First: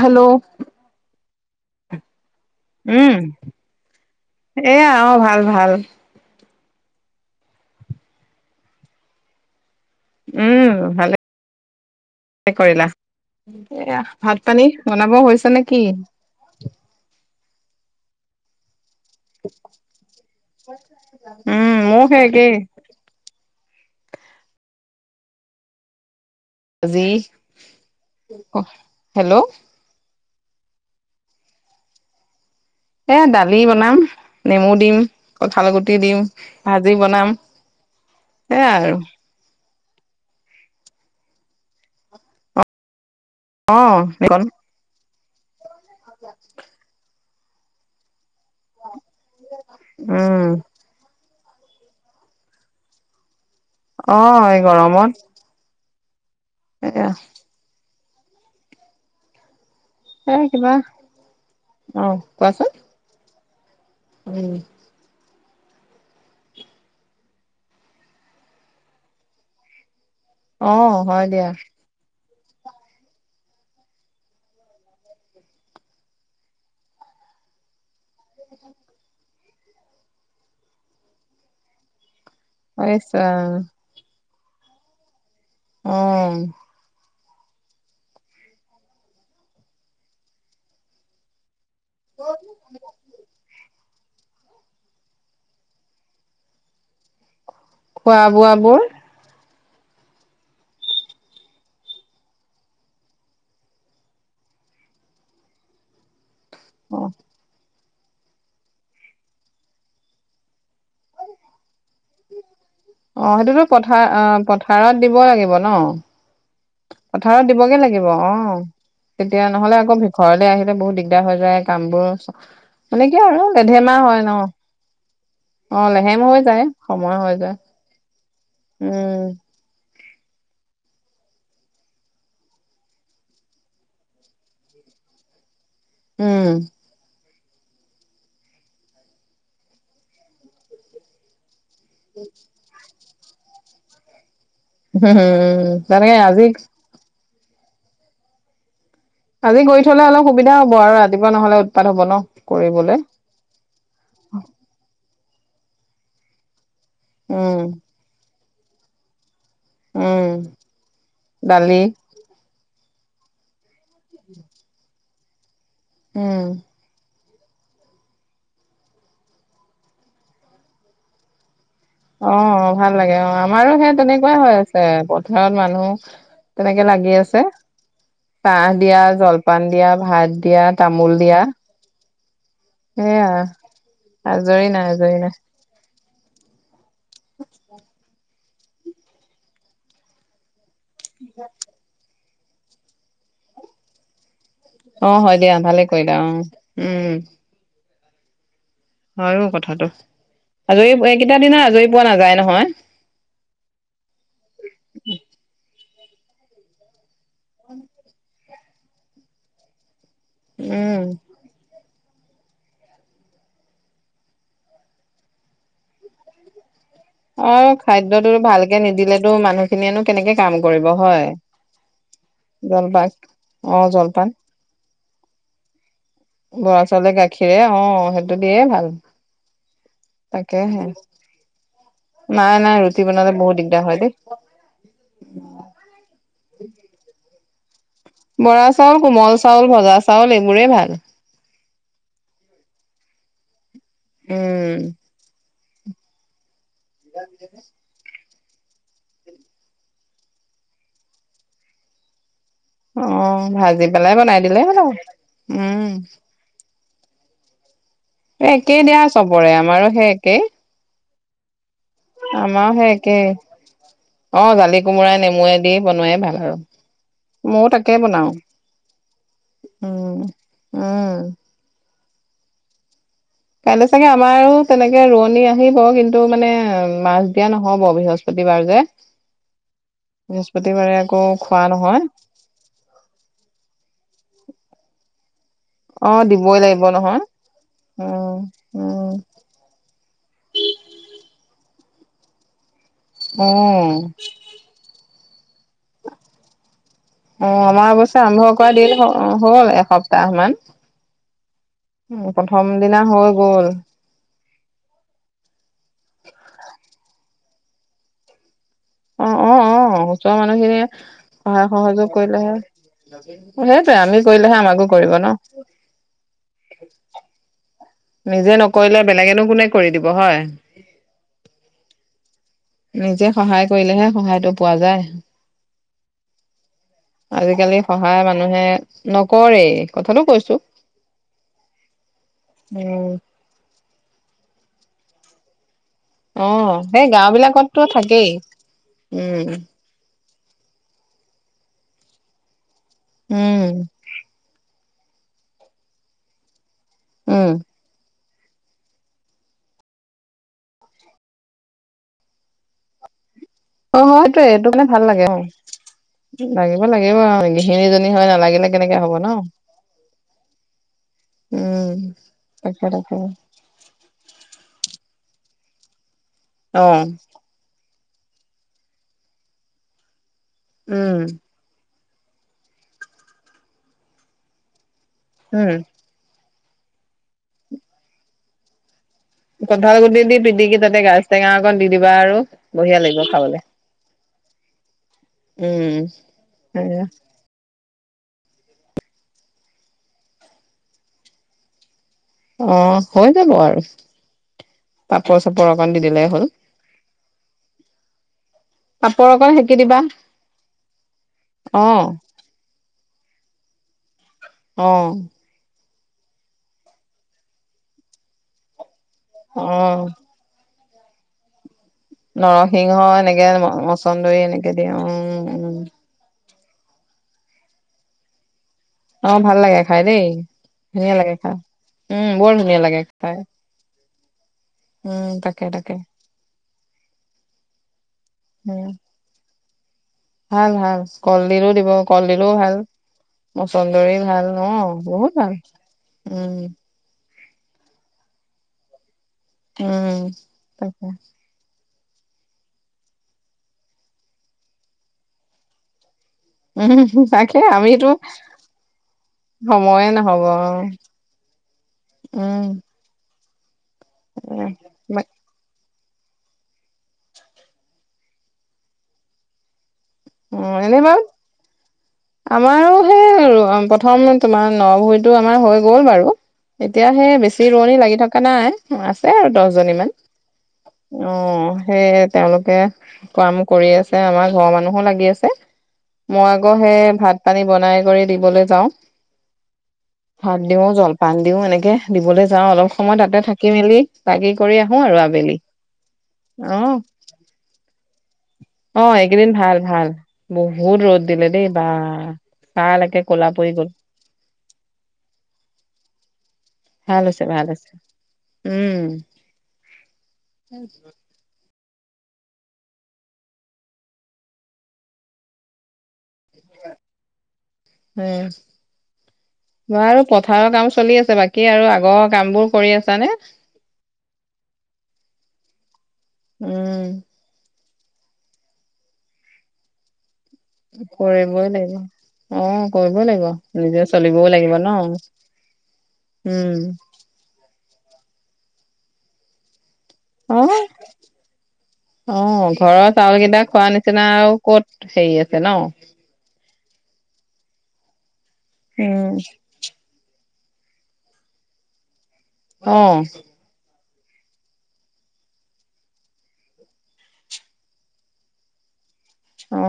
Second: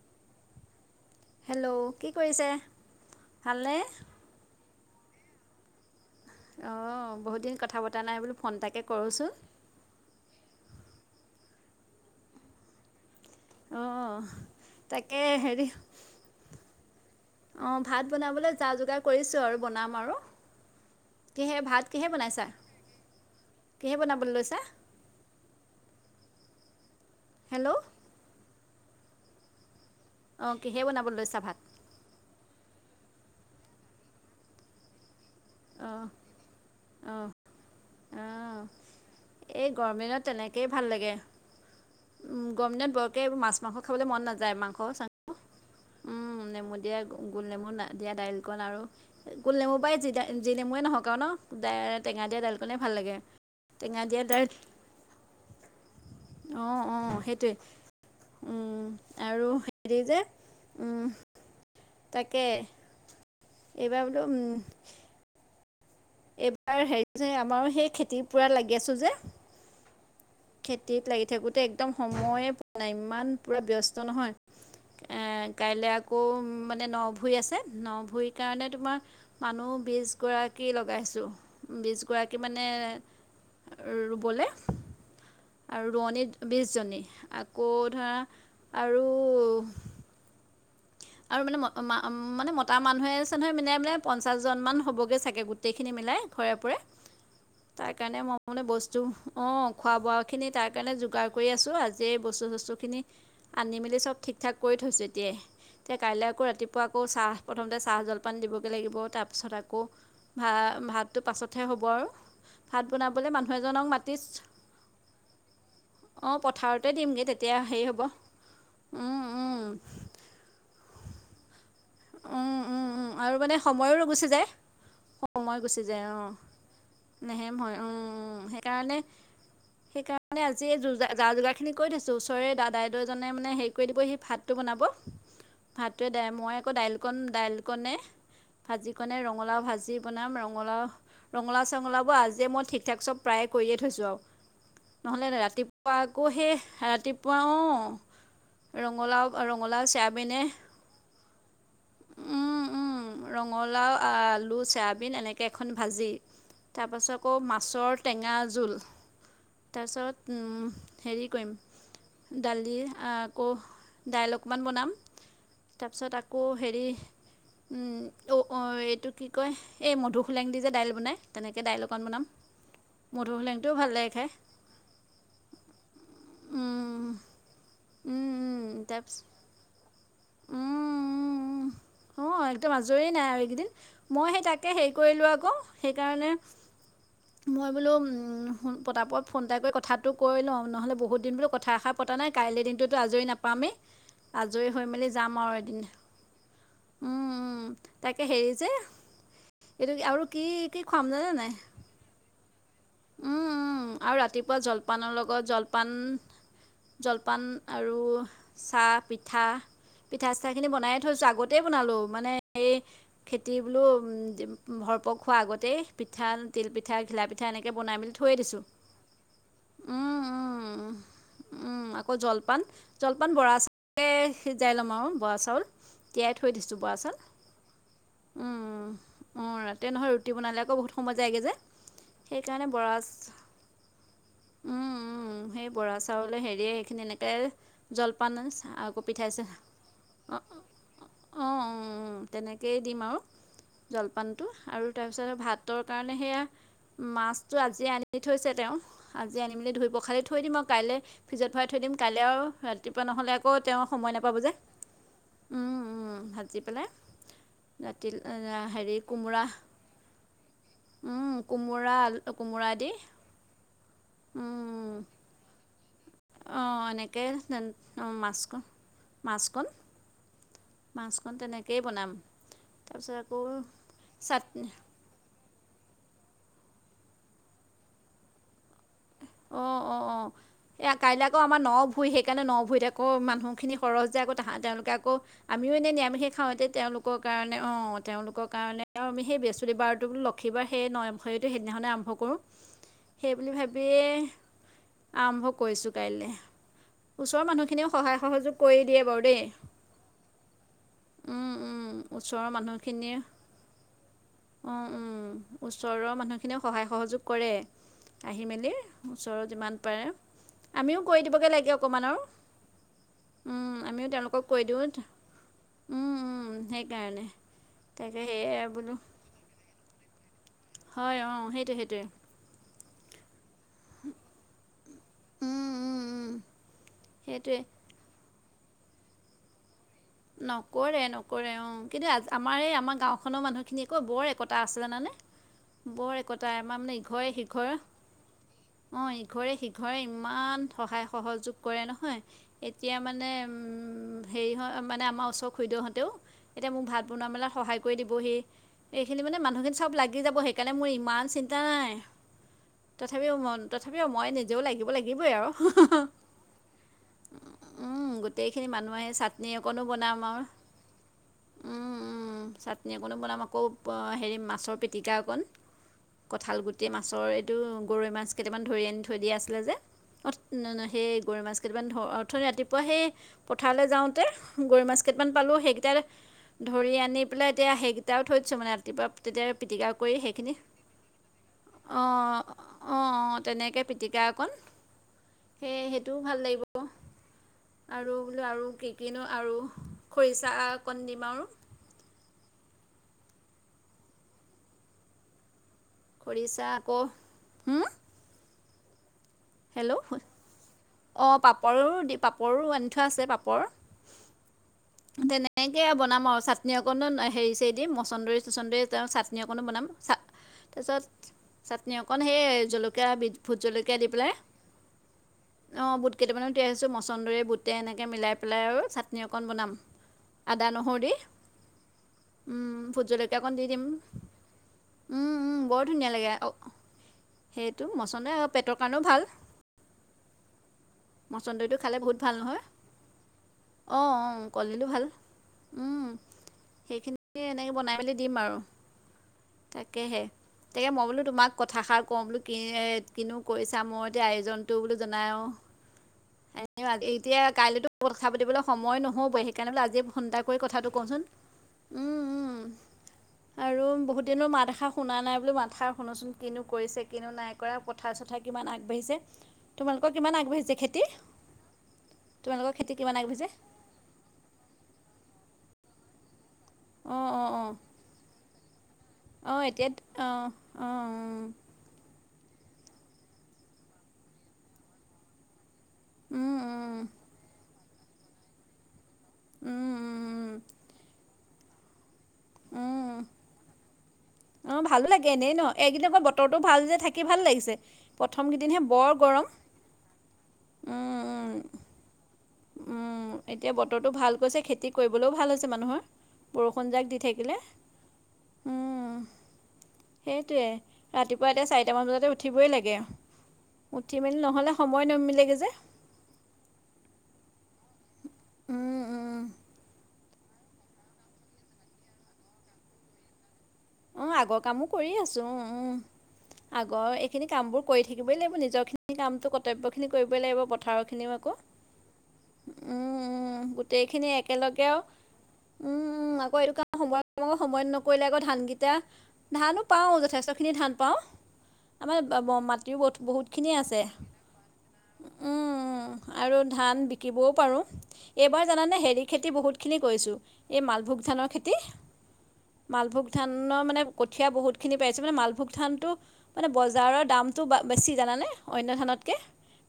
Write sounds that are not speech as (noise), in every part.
Hello. Hello কি কৰিছে? উম ভালনে? এয়া অ ভাল ভাল। অ বহুত দিন কথা পতা নাই বোলো ফোন এটাকে কৰো চোন। উম ভালে কৰিলা। এয়া অঁ ভাত - পানী বনাব তাকে হৈছে নেকি? অ ভাত বনাবলৈ যা - যোগাৰ কৈছে আৰু বনাম আৰু, কিহে উম ভাত মোৰ কিহে সেই বনাইছা? একেই কিহে বনাবলৈ লৈছা? যি হেল্ল'! অ হেল্ল'? অঁ কিহে বনাবলৈ লৈছা ভাত? এ দালি বনাম, নেমু দিম, কঁঠাল গুটি অঁ দিম। ভাজি অঁ বনাম অঁ সেয়াই আৰু। এই গভমেণ্টত তেনেকেই ভাল লাগে, গভমেণ্টত বৰকে মাছ মাংস অ খাবলৈ মন এইকণ নাযায়, মাংস - চা উম নেমু দিয়া গোল নেমু দিয়া দাইলিকন আৰু গোল নেমু পায় যি ডাল উম যি নেমু নহক আৰু ন টেঙা দিয়া দাইল কোণে ভাল লাগে। অ এই গৰমত অ অ এয়া সেইটোৱে উম আৰু হেৰি যে এ কিবা উম। অ কোৱাচোন? এইবাৰতো উম। এইবাৰ হেৰি যে আমাৰো সেই খেতিৰ পূৰা লাগি আছো যে। অ খেতিত লাগি হয় দিয়া থাকোতে একদম সময়ে পোৱা নাই ইমান পুৰা ব্যস্ত নহয়। এ কাইলৈ আকৌ মানে ন ভূৰি আছে ন ভুইৰ কাৰণে তোমাৰ মানুহ বিশ গৰাকী লগাইছোঁ বিশ গৰা কি মানে ৰুবলে। আৰু অ ৰোৱনী বিশজনী আকৌ ধৰা আৰু আৰু মানে ম মানে মতা মানুহে আছে নহয় মানাই বোলে পঞ্চাছজনমান হ'বগৈ চাগে গোটেইখিনি মিলাই ঘৰে পোৰে। তাৰ কাৰণে খোৱা মই মানে বোৱাবোৰ বস্তু অঁ খোৱা বোৱাখিনি তাৰ কাৰণে যোগাৰ কৰি আছোঁ আজিয়ে বস্তু - চস্তুখিনি আনি মেলি চব ঠিক ঠাক কৰি থৈছোঁ এতিয়াই, এতিয়া কাইলৈ আকৌ ৰাতিপুৱা অ আকৌ চাহ প্ৰথমতে চাহ জল পান দিবগৈ লাগিব তাৰপিছত আকৌ ভা ভাতটো পাছতহে হ'ব আৰু। ভাত বনাবলৈ অ মানুহ সেইটোতো এজনক পথাৰ মাতি অ পথাৰত দিব লাগিব ন। অঁ পথাৰতে দিম। পথাৰত দিবগে লাগিব অ, উম তেতিয়া উম নহলে আকৌ ঘৰলৈ আহিলে বহুত দিগদাৰ হৈ যায়। কামবোৰ চব উম উম উম মানে কিয় আৰু মানে সময়ো লেধেমা হয় গুচি ন। যায় সময় অ, গুচি যায় লেহেম অঁ হৈ যায় সময় হৈ নেহেম যায়। হয় অঁ সেইকাৰণে উম - সেইকাৰ মানে আজি এই যো যা যোগাৰখিনি কৰি থৈছো ওচৰে দাদাইদউজনে মানে হেৰি কৰি দিব সেই ভাতটো বনাব। ভাতোৱে দাই উম মই আকৌ দাইল কন - দাইল কনে ভাজিকনে ৰঙালাও ভাজি বনাম ৰঙালাও - ৰঙালাও চঙলাও হ'ব আজে মই ঠিকঠাক চব প্ৰায়ে কৰিয়ে থৈছো আৰু। নহ'লে উম ৰাতিপুৱা তেনেকে আকৌ আজি সেই ৰাতিপুৱা অ, ৰঙালাও আজি গৈ ৰঙালাও থলে অলপ চয়াবিনে সুবিধা হব আৰু ৰাতিপুৱা নহলে উৎপাত হব ন উম উম কৰিবলৈ। ৰঙালাও, আলু, চয়াবিন এনেকৈ এখন ভাজি তাৰপাছত আকৌ উম মাছৰ টেঙা জোল তাৰপিছত উম হেৰি কৰিম দালি দালি আকৌ দাইল অকণমান বনাম তাৰপিছত উম কো হেৰি উম, অ, এইটো কি কয় এই মধু খোলেং দি যে দাইল বনায়। তেনেকে দাইল অকন বনাম। অ, ভাল লাগে অ, মধুসোলেংটোও আমাৰো ভাল সেই লাগে খাই তেনেকুৱাই হৈ আছে পথাৰত মানুহ তেনেকে লাগি আছে চাহ দিয়া তাৰপিছত জলপান দিয়া ভাত দিয়া তামোল দিয়া। অ, একদম আজৰি সেয়া নাই আৰু এইকেইদিন মই সেই আজৰি তাকে নাই হেৰি আজৰি কৰিলো নাই আকৌ সেইকাৰণে মই বোলো উমমহ ফোন পতাপত ফোন এটা কৰি কথাটো কৈ লও নহ'লে বহুত দিন বোলো কথা এষাৰ পতা নাই কাইলে দিনটো তো আজৰি নাপামে আজৰি হৈ মে অ যাম হয় আৰু দিয়া ভালে এদিন কৰিলা অ উম - উম, তাকে হেৰি যে হয়ও কথাটো এইটো কি- আৰু কি কি আজৰি খুৱাম জানে এইকেইটা নাই? দিনা আজৰি পোৱা নাযায় নহয়। উম উম আৰু ৰাতিপুৱা জলপানৰ লগত জলপান জলপান আৰু চাহ পিঠা - পিঠা চিঠাখিনি বনায়ে উম থৈছো আগত তেই বনালো মানে সেই খেতি বোলো উম ভৰপক হোৱা আগতেই পিঠাল তিলপিঠা ঘিলা পিঠা অ এনেকে বনাই মেলি খাদ্যটো থৈয়ে দিছো ভালকে নিদিলেতো মানুহখিনিয়েনো উম কেনেকে কাম কৰিব হয় উম উম, আকৌ জলপান জলপান বৰা অ চাউলে জলপান সিজাই ল'ম আৰু বৰা চাউল। তিয়াই থৈ দিছো বৰা চাউলে চাউল গাখীৰে অ সেইটো দিয়ে ভাল উম অ, ৰাতেই নহয় ৰুটি বনালে তাকেহে বহুত সময় যায়গে যে। নাই - সেইকাৰণে নাই বৰা ৰুটি বনালে বহুত দিগদাৰ হয় দেই। উম - উম সেই বৰা চাউলে হেৰিয়ে সেইখিনি এনেকে বৰা চাউল, কোমল চাউল, ভজা চাউল এইবোৰেই ভাল। অ', উ উম', তেনেকেই দিম আৰু জলপানটো উম আৰু তাৰপিছত আৰু ভাত তৰ কাৰণে সেয়া মাছটো আজিয়ে আনি আনি থৈছে তেওঁ আজি আনি মেলি ধুই পখালি থৈ দিম আৰু কাইলে ফ্ৰিজত ভৰাই থৈ দিম। কাইলে আৰু ৰা ৰাতিপুৱা নহ'লে অ', আকৌ তেওঁ ভাজি পেলাই সময় নাপাব বনাই যে দিলেই হ'ল আৰু। উম - উম, ভাজি পেলাই। নাটিল আ এই একেই দিয়া চবৰে আমাৰো সেই একেই। উম, কোমোৰা আল আমাৰো সেই একেই অ জালি উম, কোমোৰাই নেমুৱে দি বনোৱাই ভাল। হ অঁ এনেকৈ মইয়ো তেন- তাকে অঁ, বনাও মাছকণ মাছকণ উম উম, মাছকণ তেনেকেই বনাম তাৰপিছত আকৌ চাটন তে ৰোৱনি আহিব কিন্তু মানে মাছ দিয়া নহব বৃহস্পতিবাৰ যে। অ', অ', ', এইয়া বৃহস্পতিবাৰে কাইলে আকৌ আমাৰ খোৱা ন নহয় ভূই শেষ সেইকাৰণে ন ভুইত আকৌ মানুহখিনি সৰহ যে আকৌ তাহা তেওঁলোকে আকৌ আমিও এনেই অ', নিৰামিষেই খাও দিবই এতিয়া লাগিব তেওঁলোকৰ নহয় কাৰণে অ, উম। তেওঁলোকৰ কাৰণে আৰু উম, আমি সেই বৃহস্পতিবাৰটো বোলো লক্ষী বাৰ সেই ন ভুইটো সেইদিনাখনেই আৰম্ভ কৰো সেই বুলি ভাব অ', আৰম্ভ কৰিছো কাইলে। ওচৰৰ অ', আমাৰ মানুহখিনিও সহায় অৱশ্যে আৰম্ভ সহযোগ কৰা কৰি দিন দিয়ে বাৰু দেই। হ'ল উম, উম, মো ওচৰৰ প্ৰথম দিনা হৈ গ'ল। অ উম ওচৰৰ মানুহখিনিয়েও সহায় সহযোগ কৰে। আহি মেলি অ ওচৰত অ যিমান অ পাৰে ওচৰৰ মানুহখিনিয়ে আমিও কৰি দিবগে লাগে অকণমান আৰু। অ উম, সেইটোৱে আমিও আমি তেওঁলোকক কৰিলেহে কৈ দিওঁ আমাকো কৰিব ন। উম উম সেইকাৰণে তাকে নিজে সেয়াই বোলো নকৰিলে বেলেগেনো কোনে কৰি দিব হয়। হয় অ সেইটোৱে সেইটোৱে। নিজে সহায় কৰিলেহে সহায়টো পোৱা যায়। উম উম উম সেইটোৱে আজিকালি সহায় মানুহে নকৰেই। কথাটো কৈছো নকৰে নকৰে অ কিন্তু আজি আমাৰ এই আমাৰ উম গাওঁখনৰ মানুহখিনিক কৌ বৰ একতা আছে জানানে ব-এ অ কটাই আমাৰ মানে সেই গাওঁ ইঘৰে সিঘৰে বিলাকততো থাকেই অ উম ইঘৰে সি ঘৰে ইমান সহায় সহযোগ কৰে নহয় এতিয়া মানে উম হেৰি হয় মানে আমাৰ ওচৰ খুৰি দেউহতেও এতিয়া মোক ভাত বনোৱা উম মেলাত সহায় কৰে কৰি দিবহি, এইখিনি মানে মানুহখিনি চব লাগি যাব সেইকাৰণে মোৰ ইমান চিন্তা নাই। তথাপিও মন অ তথাপিও মই হয়টোৱে নিজেও লাগিব লাগিবই আৰু। লাগিবই লাগিব অ উম, গৃহিণীজনী হয় নালাগিলে গোটেইখিনি মানুহ কেনেকে আহি হব ন। চাটনি অকণো বনাম আৰু উম উম তাকে চাটনি তাকে অকণো বনাম আৰু। আকৌ হেৰি মাছৰ পিটিকা অকণ, কঁঠাল অ গুটি মাছৰ গৰৈ মাছ কেইটামান ধৰি আনি থৈ দিয়া আছিলে যে সেই উম গৰৈ মাছ কেইটামান অথনি ৰাতিপুৱা সেই পথাৰলৈ যাওঁতে গৰৈ মাছ কেইটামান পালোঁ উম সেইকেইটা ধৰি আনি পেলাই এতিয়া সেইকেইটাও থৈ দিছোঁ মানে ৰাতিপুৱা তেতিয়া পিটিকা কঁঠাল কৰি গুটি দি সেইখিনি পিটিকি তাতে গাজ টেঙা অকণ দি দিবা আৰু অঁ বঢ়িয়া অঁ লাগিব অঁ খাবলে। তেনেকৈ পিটিকা অকণ সেয় উম। সেইটোও ভাল লাগিব। এয়া আৰু বোলো আৰু কি কি নো আৰু খৰিচা অকণ দিম আৰু। অ হৈ যাব আৰু। পাপৰ চাপৰ অকণ দি দিলে হ'ল, খৰিচা আকৌ পাপৰ অকণ সেকি দিবা হেল্ল' অঁ অ পাপৰো দি পাপ পাপৰো আনি থোৱা আছে পাপৰ, অ তেনে এনেকে বনাম আৰু চাটনি অকণো হেৰি চেৰি দিম মচন্দৰী চচন্দৰি চাট পানি অ। অকণো বনাম চা তাৰপিছত চাটনি অকণ সেই জলকীয়া বি ভোট জলকীয়া দি পেলাই। কেতি উম। উম। অ বুট কেইটামানো তিয়াই থৈছোঁ মচন্দৰি বুটে এনেকে মিলাই পেলাই আৰু চা নি অ অকণ ভাল বনাম লাগে খাই দেই আদা নহৰু দি। ধুনীয়া লাগে খাই। বৰ উম ধুনীয়া লাগে ভুট খাই জলকীয়া অকণ দি দিম। উম উম তাকে বৰ তাকে ধুনীয়া লাগে আও, সেইটো মচন্দৰি পেটৰ উম। কাৰণেও ভাল। ভাল ভাল কলডিলো মচন্দৰীটো দিব, খালে বহুত কলডিলো নহয় ভাল। অঁ মচন্দৰী অঁ ভাল কলদিলো অহঁ বহুত ভাল উম, উম। সেইখিনি এনেকৈ বনাই মেলি দিম আৰু, উম তাকেহে তাকে মই বোলো তোমাক- কথাষাৰ কওঁ বোলো কি কিনো কৰিছা মই এতিয়া আয়োজনটো বোলো জনায় আউ- উম তাকে কাইলৈতো আমিতো কথা পাতিবলৈ সময় নহ'বই সেইকাৰণে বোলো আজিয়ে সময়ে ফোন এটা নহব কৰি অঁ। কথাটো কওঁচোন উম আৰু বহুতদিনৰ মাত এষাৰ শুনা উম নাই বোলো মাত খাৰ শুনোচোন কিনো কৰিছে কিনো নাই কৰা পথাৰ -চথাৰ কিমান আগবাঢ়িছে। তোমালোকৰ কিমান আগবাঢ়িছে খে এইবাৰ আমাৰো কিমান আগবাঢ়িছে সেই প্ৰথম তোমাৰ ন-ভোৰিটো আমাৰ হৈ গ'ল বাৰু। এতিয়া অঁ সেই অঁ অঁ বেছি ৰোৱনী লাগি থকা নাই আছে আৰু অঁ দহ এতিয়া জনী মান। অঁ অঁ অ সেইে তেওঁলোকে- কাম কৰি আছে আমাৰ ঘৰৰ মানুহো লাগি আছে। মই উম আকৌ উম সেই ভাত পানী বনাই কৰি দিবলৈ যাওঁ। উম উম ভাত দিওঁ জলপান দিওঁ এনেকে দিবলৈ যাওঁ অলপ সময় তাতে থাকি মেলি- বাগি কৰি অঁ আহো ভালো আৰু লাগে আবেলি এনেই ন এদিনাখন বতৰটো ভাল যে অ থাকি ভাল লাগিছে। প্ৰথমকেইদিনহে অ বৰ এইকেইদিন গৰম। ভাল ভাল। বহুত উম, ৰ'দ দিলে উম। দেই বা। ছাল একে উম ক'লা পৰি এতিয়া গ'ল বতৰটো ভাল কৈছে খেতি কৰিবলৈও ভাল হৈছে মানুহৰ- বৰষুণ যাক দি ভাল হৈছে থাকিলে। ভাল হৈছে উম সেইটোৱে ৰাতিপ- পোতে চাৰিটামান বজাতে উঠিবই লাগে উঠি মেলি নহ'লে সময় নিমিলেগে যে। উম উম, উম। মোৰ আৰু পথাৰৰ কাম চলি আছে। বাকী আৰু আগৰ, কামবোৰ কৰি আছানে? অ'! আগৰ কামো, কৰি আছোঁ। উম, উম! উম আগৰ এ সেইখিনি কামবোৰ, কৰি থাকিবই লাগিব। নিজৰখিনি, কামটো কৰ্তব্যখিনি, কৰিবই লাগিব। পথাৰ খিনি আকৌ। কৰিবই লাগিব অ উম, কৰিবই লাগিব উম! নিজে গোটেইখিনি চলিবও লাগিব ন একেলগেও। উম, উম! আকৌ, এইটো কাৰণ, সময়- সময়ত নকৰিলে, আকৌ ধানকেইটা, ধানো পাওঁ। অ যথেষ্টখিনি, ধান পাওঁ। আমাৰ, অ মাটিও, ঘৰৰ চাউল বহুত-বহুত কেইটা খিনিয়ে খোৱা আছে। নিচিনা আৰু ক'ত হেৰি আছে ন উম! আৰু ধান বিক্ৰীবও পাৰোঁ। এইবাৰ জানানে, হেৰি খেতি, বহুত খিনি কৰিছোঁ। এই, মালভোগ ধানৰ খেতি, অ অ মালভোগ ধান। ন' মানে, কঠীয়া বহুত খিনি পাইছোঁ। মানে, মালভোগ ধানটো। মানে, বজাৰৰ দামটো বেছি! জানানে? অন্য ধানতকে।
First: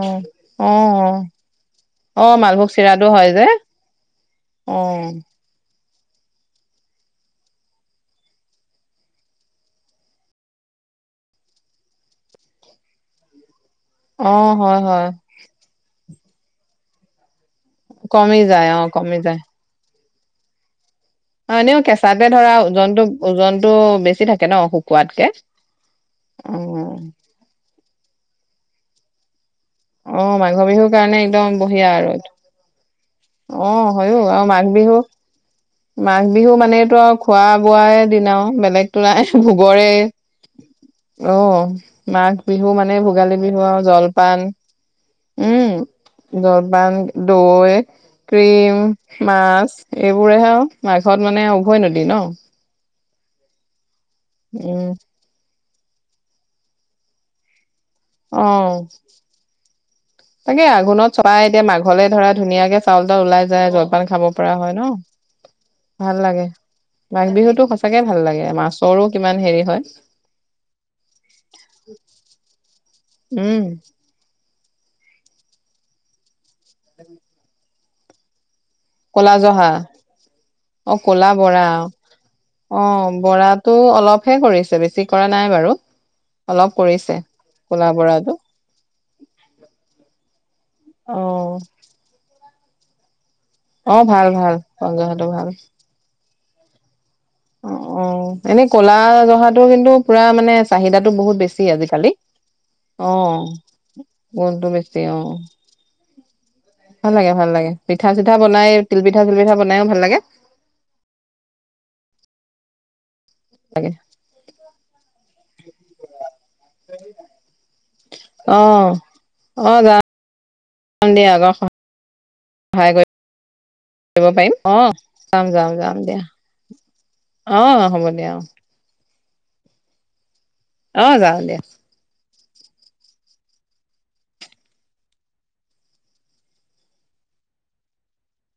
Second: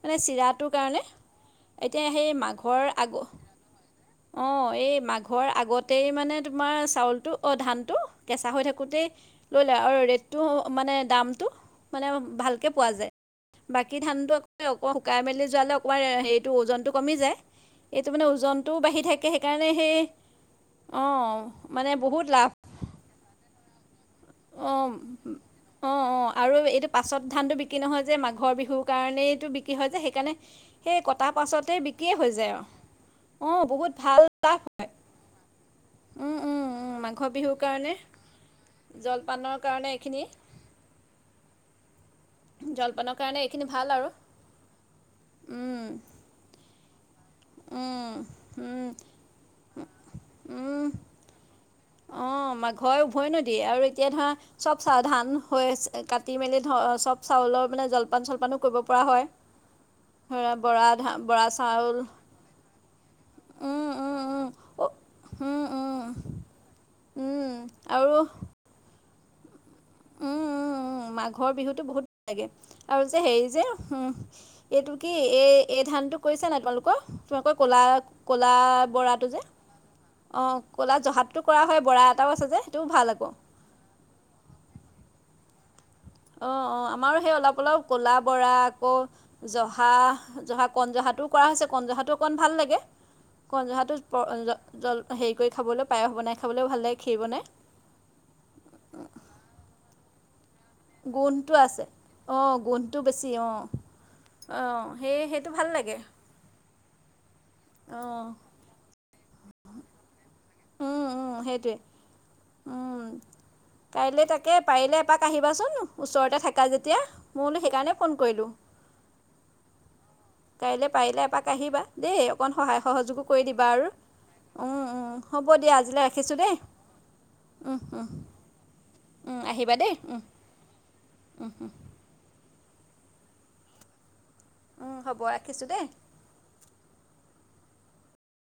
মানে, চিৰাটোৰ অ কাৰণে। এতিয়া, অ সেই মালভোগ মাঘৰ চিৰাটো আগ অ'! হয় যে অ এই, মাঘৰ আগতেই মানে, তোমাৰ চাউলটো, অ'! ধানটো কেঁচা হৈ থাকোঁতেই, লৈ লয়। আৰু ৰেটটো, মানে দামটো, মানে ভালকৈ পোৱা যায়। বাকী, অ ধানটো হয় আকৌ, হয় শুকাই মেলি যোৱালে, অকণমান হেৰিটো, ওজনটো কমি যায়। এইটো মানে, কমি যায় ওজনটোও অ বাঢ়ি কমি থাকে। যায় সেইকাৰণে, সেই, অ'! হয়। এনেও, কেঁচাতে ধৰা, ওজনটো-ওজনটো বেছি থাকে। ন অ'! শুকুৱাতকে অ' অ'! আৰু এইটো, পাছত ধানটো বিক্ৰী নহয়, যে। মাঘৰ বিহুৰ কাৰণেইটো, বি বিক্ৰী হৈ যায়। অ সেইকাৰণে, মাঘৰ বিহুৰ সেই কাৰণে কটাৰ একদম পাছতেই, বঢ়িয়া আৰু বিক্ৰীয়ে এইটো। হৈ যায়। অ'! অ'! বহুত হয়ো ভাল, আৰু মাঘ লাভ হয়। বিহু মাঘ উম, বিহু উম, উম! মানেটো আৰু মাঘৰ খোৱা বিহুৰ কাৰণে, বোৱাৰে দিন আৰু বেলেগতো নাই জলপানৰ ভোগৰে কাৰণে, এইখিনি। (inaudible) অ' অ'! নাই। বিহু মানে, জলপানৰ ভোগালী কাৰণে বিহু এইখিনি আৰু ভাল জলপান। উম! জলপান, দৈ, ক্ৰীম, মাছ, এইবোৰেহে আৰু। মাঘত মানে, উভৈনদী ন অ'! মাঘৰ উভৈনদী। আৰু এতিয়া ধৰা, চব উম (unintelligible) ধান হৈ আছে। কাটি- মেলি ধৰ, চব চাউলৰ মানে, জলপান- চলপানো, অ কৰিব পৰা হয়। ধৰা তাকে, বৰা ধা আঘোণত (unintelligible) বৰা এতি, য়া চাউল মাঘলে ধৰা, ধুনীয়াকে চাউল- টাউল ওলাই যায়, উম, জলপান উম, খাব উম, পৰা হয়, ন'। উম, উম, ভাল লাগে, মাঘ উম। বিহুতো, সচাঁকে ভাল আৰু লাগে! মাছৰো কিমান, হেৰি হয়। উম, উম, উম! মাঘৰ বিহুতো বহুত লাগে। আৰু যে, হেৰি যে, উম উম! এইটো কি? এই, এই ধানটো কৰিছা, নাই তোমালোকৰ? তোমালোকৰ, ক'লা-ক'লা ক'লা জহা? অ'! ক'লা জহাটো কৰা হয়, বৰা এটাও আছে যে, সেইটোও ভাল আকৌ। ত' অলপহে কৰিছে, বেছি কৰা নাই বাৰু। অ' অলপ অ'! কৰিছে আমাৰো, সেই অলপ- অলপ ক'লা বৰা, আকৌ, জহা-জহা। অ কনজহাটোও, কৰা হৈছে, কনজহাটো অকণমান, ভাল লাগে। অ কণজহাটো, ভাল ভাল (unintelligible) কলা জল, জহাটো হেৰি ভাল কৰি খাবলৈও, পায়স বনাই খাবলৈও, ভাল লাগে! ক্ষীৰ বনাই। অ' অ'! এনেই ক'লা জহাটো, কিন্তু, পূৰা মানে, চাহিদাটো বহুত গোন্ধটো বেছি, আছে আজিকালি। অঁ গোন্ধটো বেছি অ'! অঁ গুণটো, অঁ বেছি সেই অ'! সেইটো ভাল লাগে ভাল লাগে, ভাল লাগে। পিঠা- অঁ চিঠা বনাই, তিল পিঠা- চিল পিঠা, বনাইও ভাল লাগে। অ'! সেইটোৱে, উম! তাকে। কাইলৈ তাকে, পাৰিলে এপাক আহিবাচোন? ওচৰতে থাকা, যেতিয়া। মই বোলো, সেইকাৰণে, ফোন কৰিলোঁ। অ অ'! যাম। কাইলৈ পাৰিলে, দিয়া আকৌ এপাক আহিবা, দেই? অকণমান, সহায়- সহযোগো কৰি দিবা আৰু। কৰিব পাৰিম উম, অ উম! যাম হ'ব যাম দিয়া। যাম আজিলৈ, ৰাখিছোঁ দেই। অ উহ, উহ। হ'ব দিয়া অ উম আহিবা দেই, উমহ। অ যাওঁ দিয়া। উম হ'ব ৰাখিছোঁ দেই।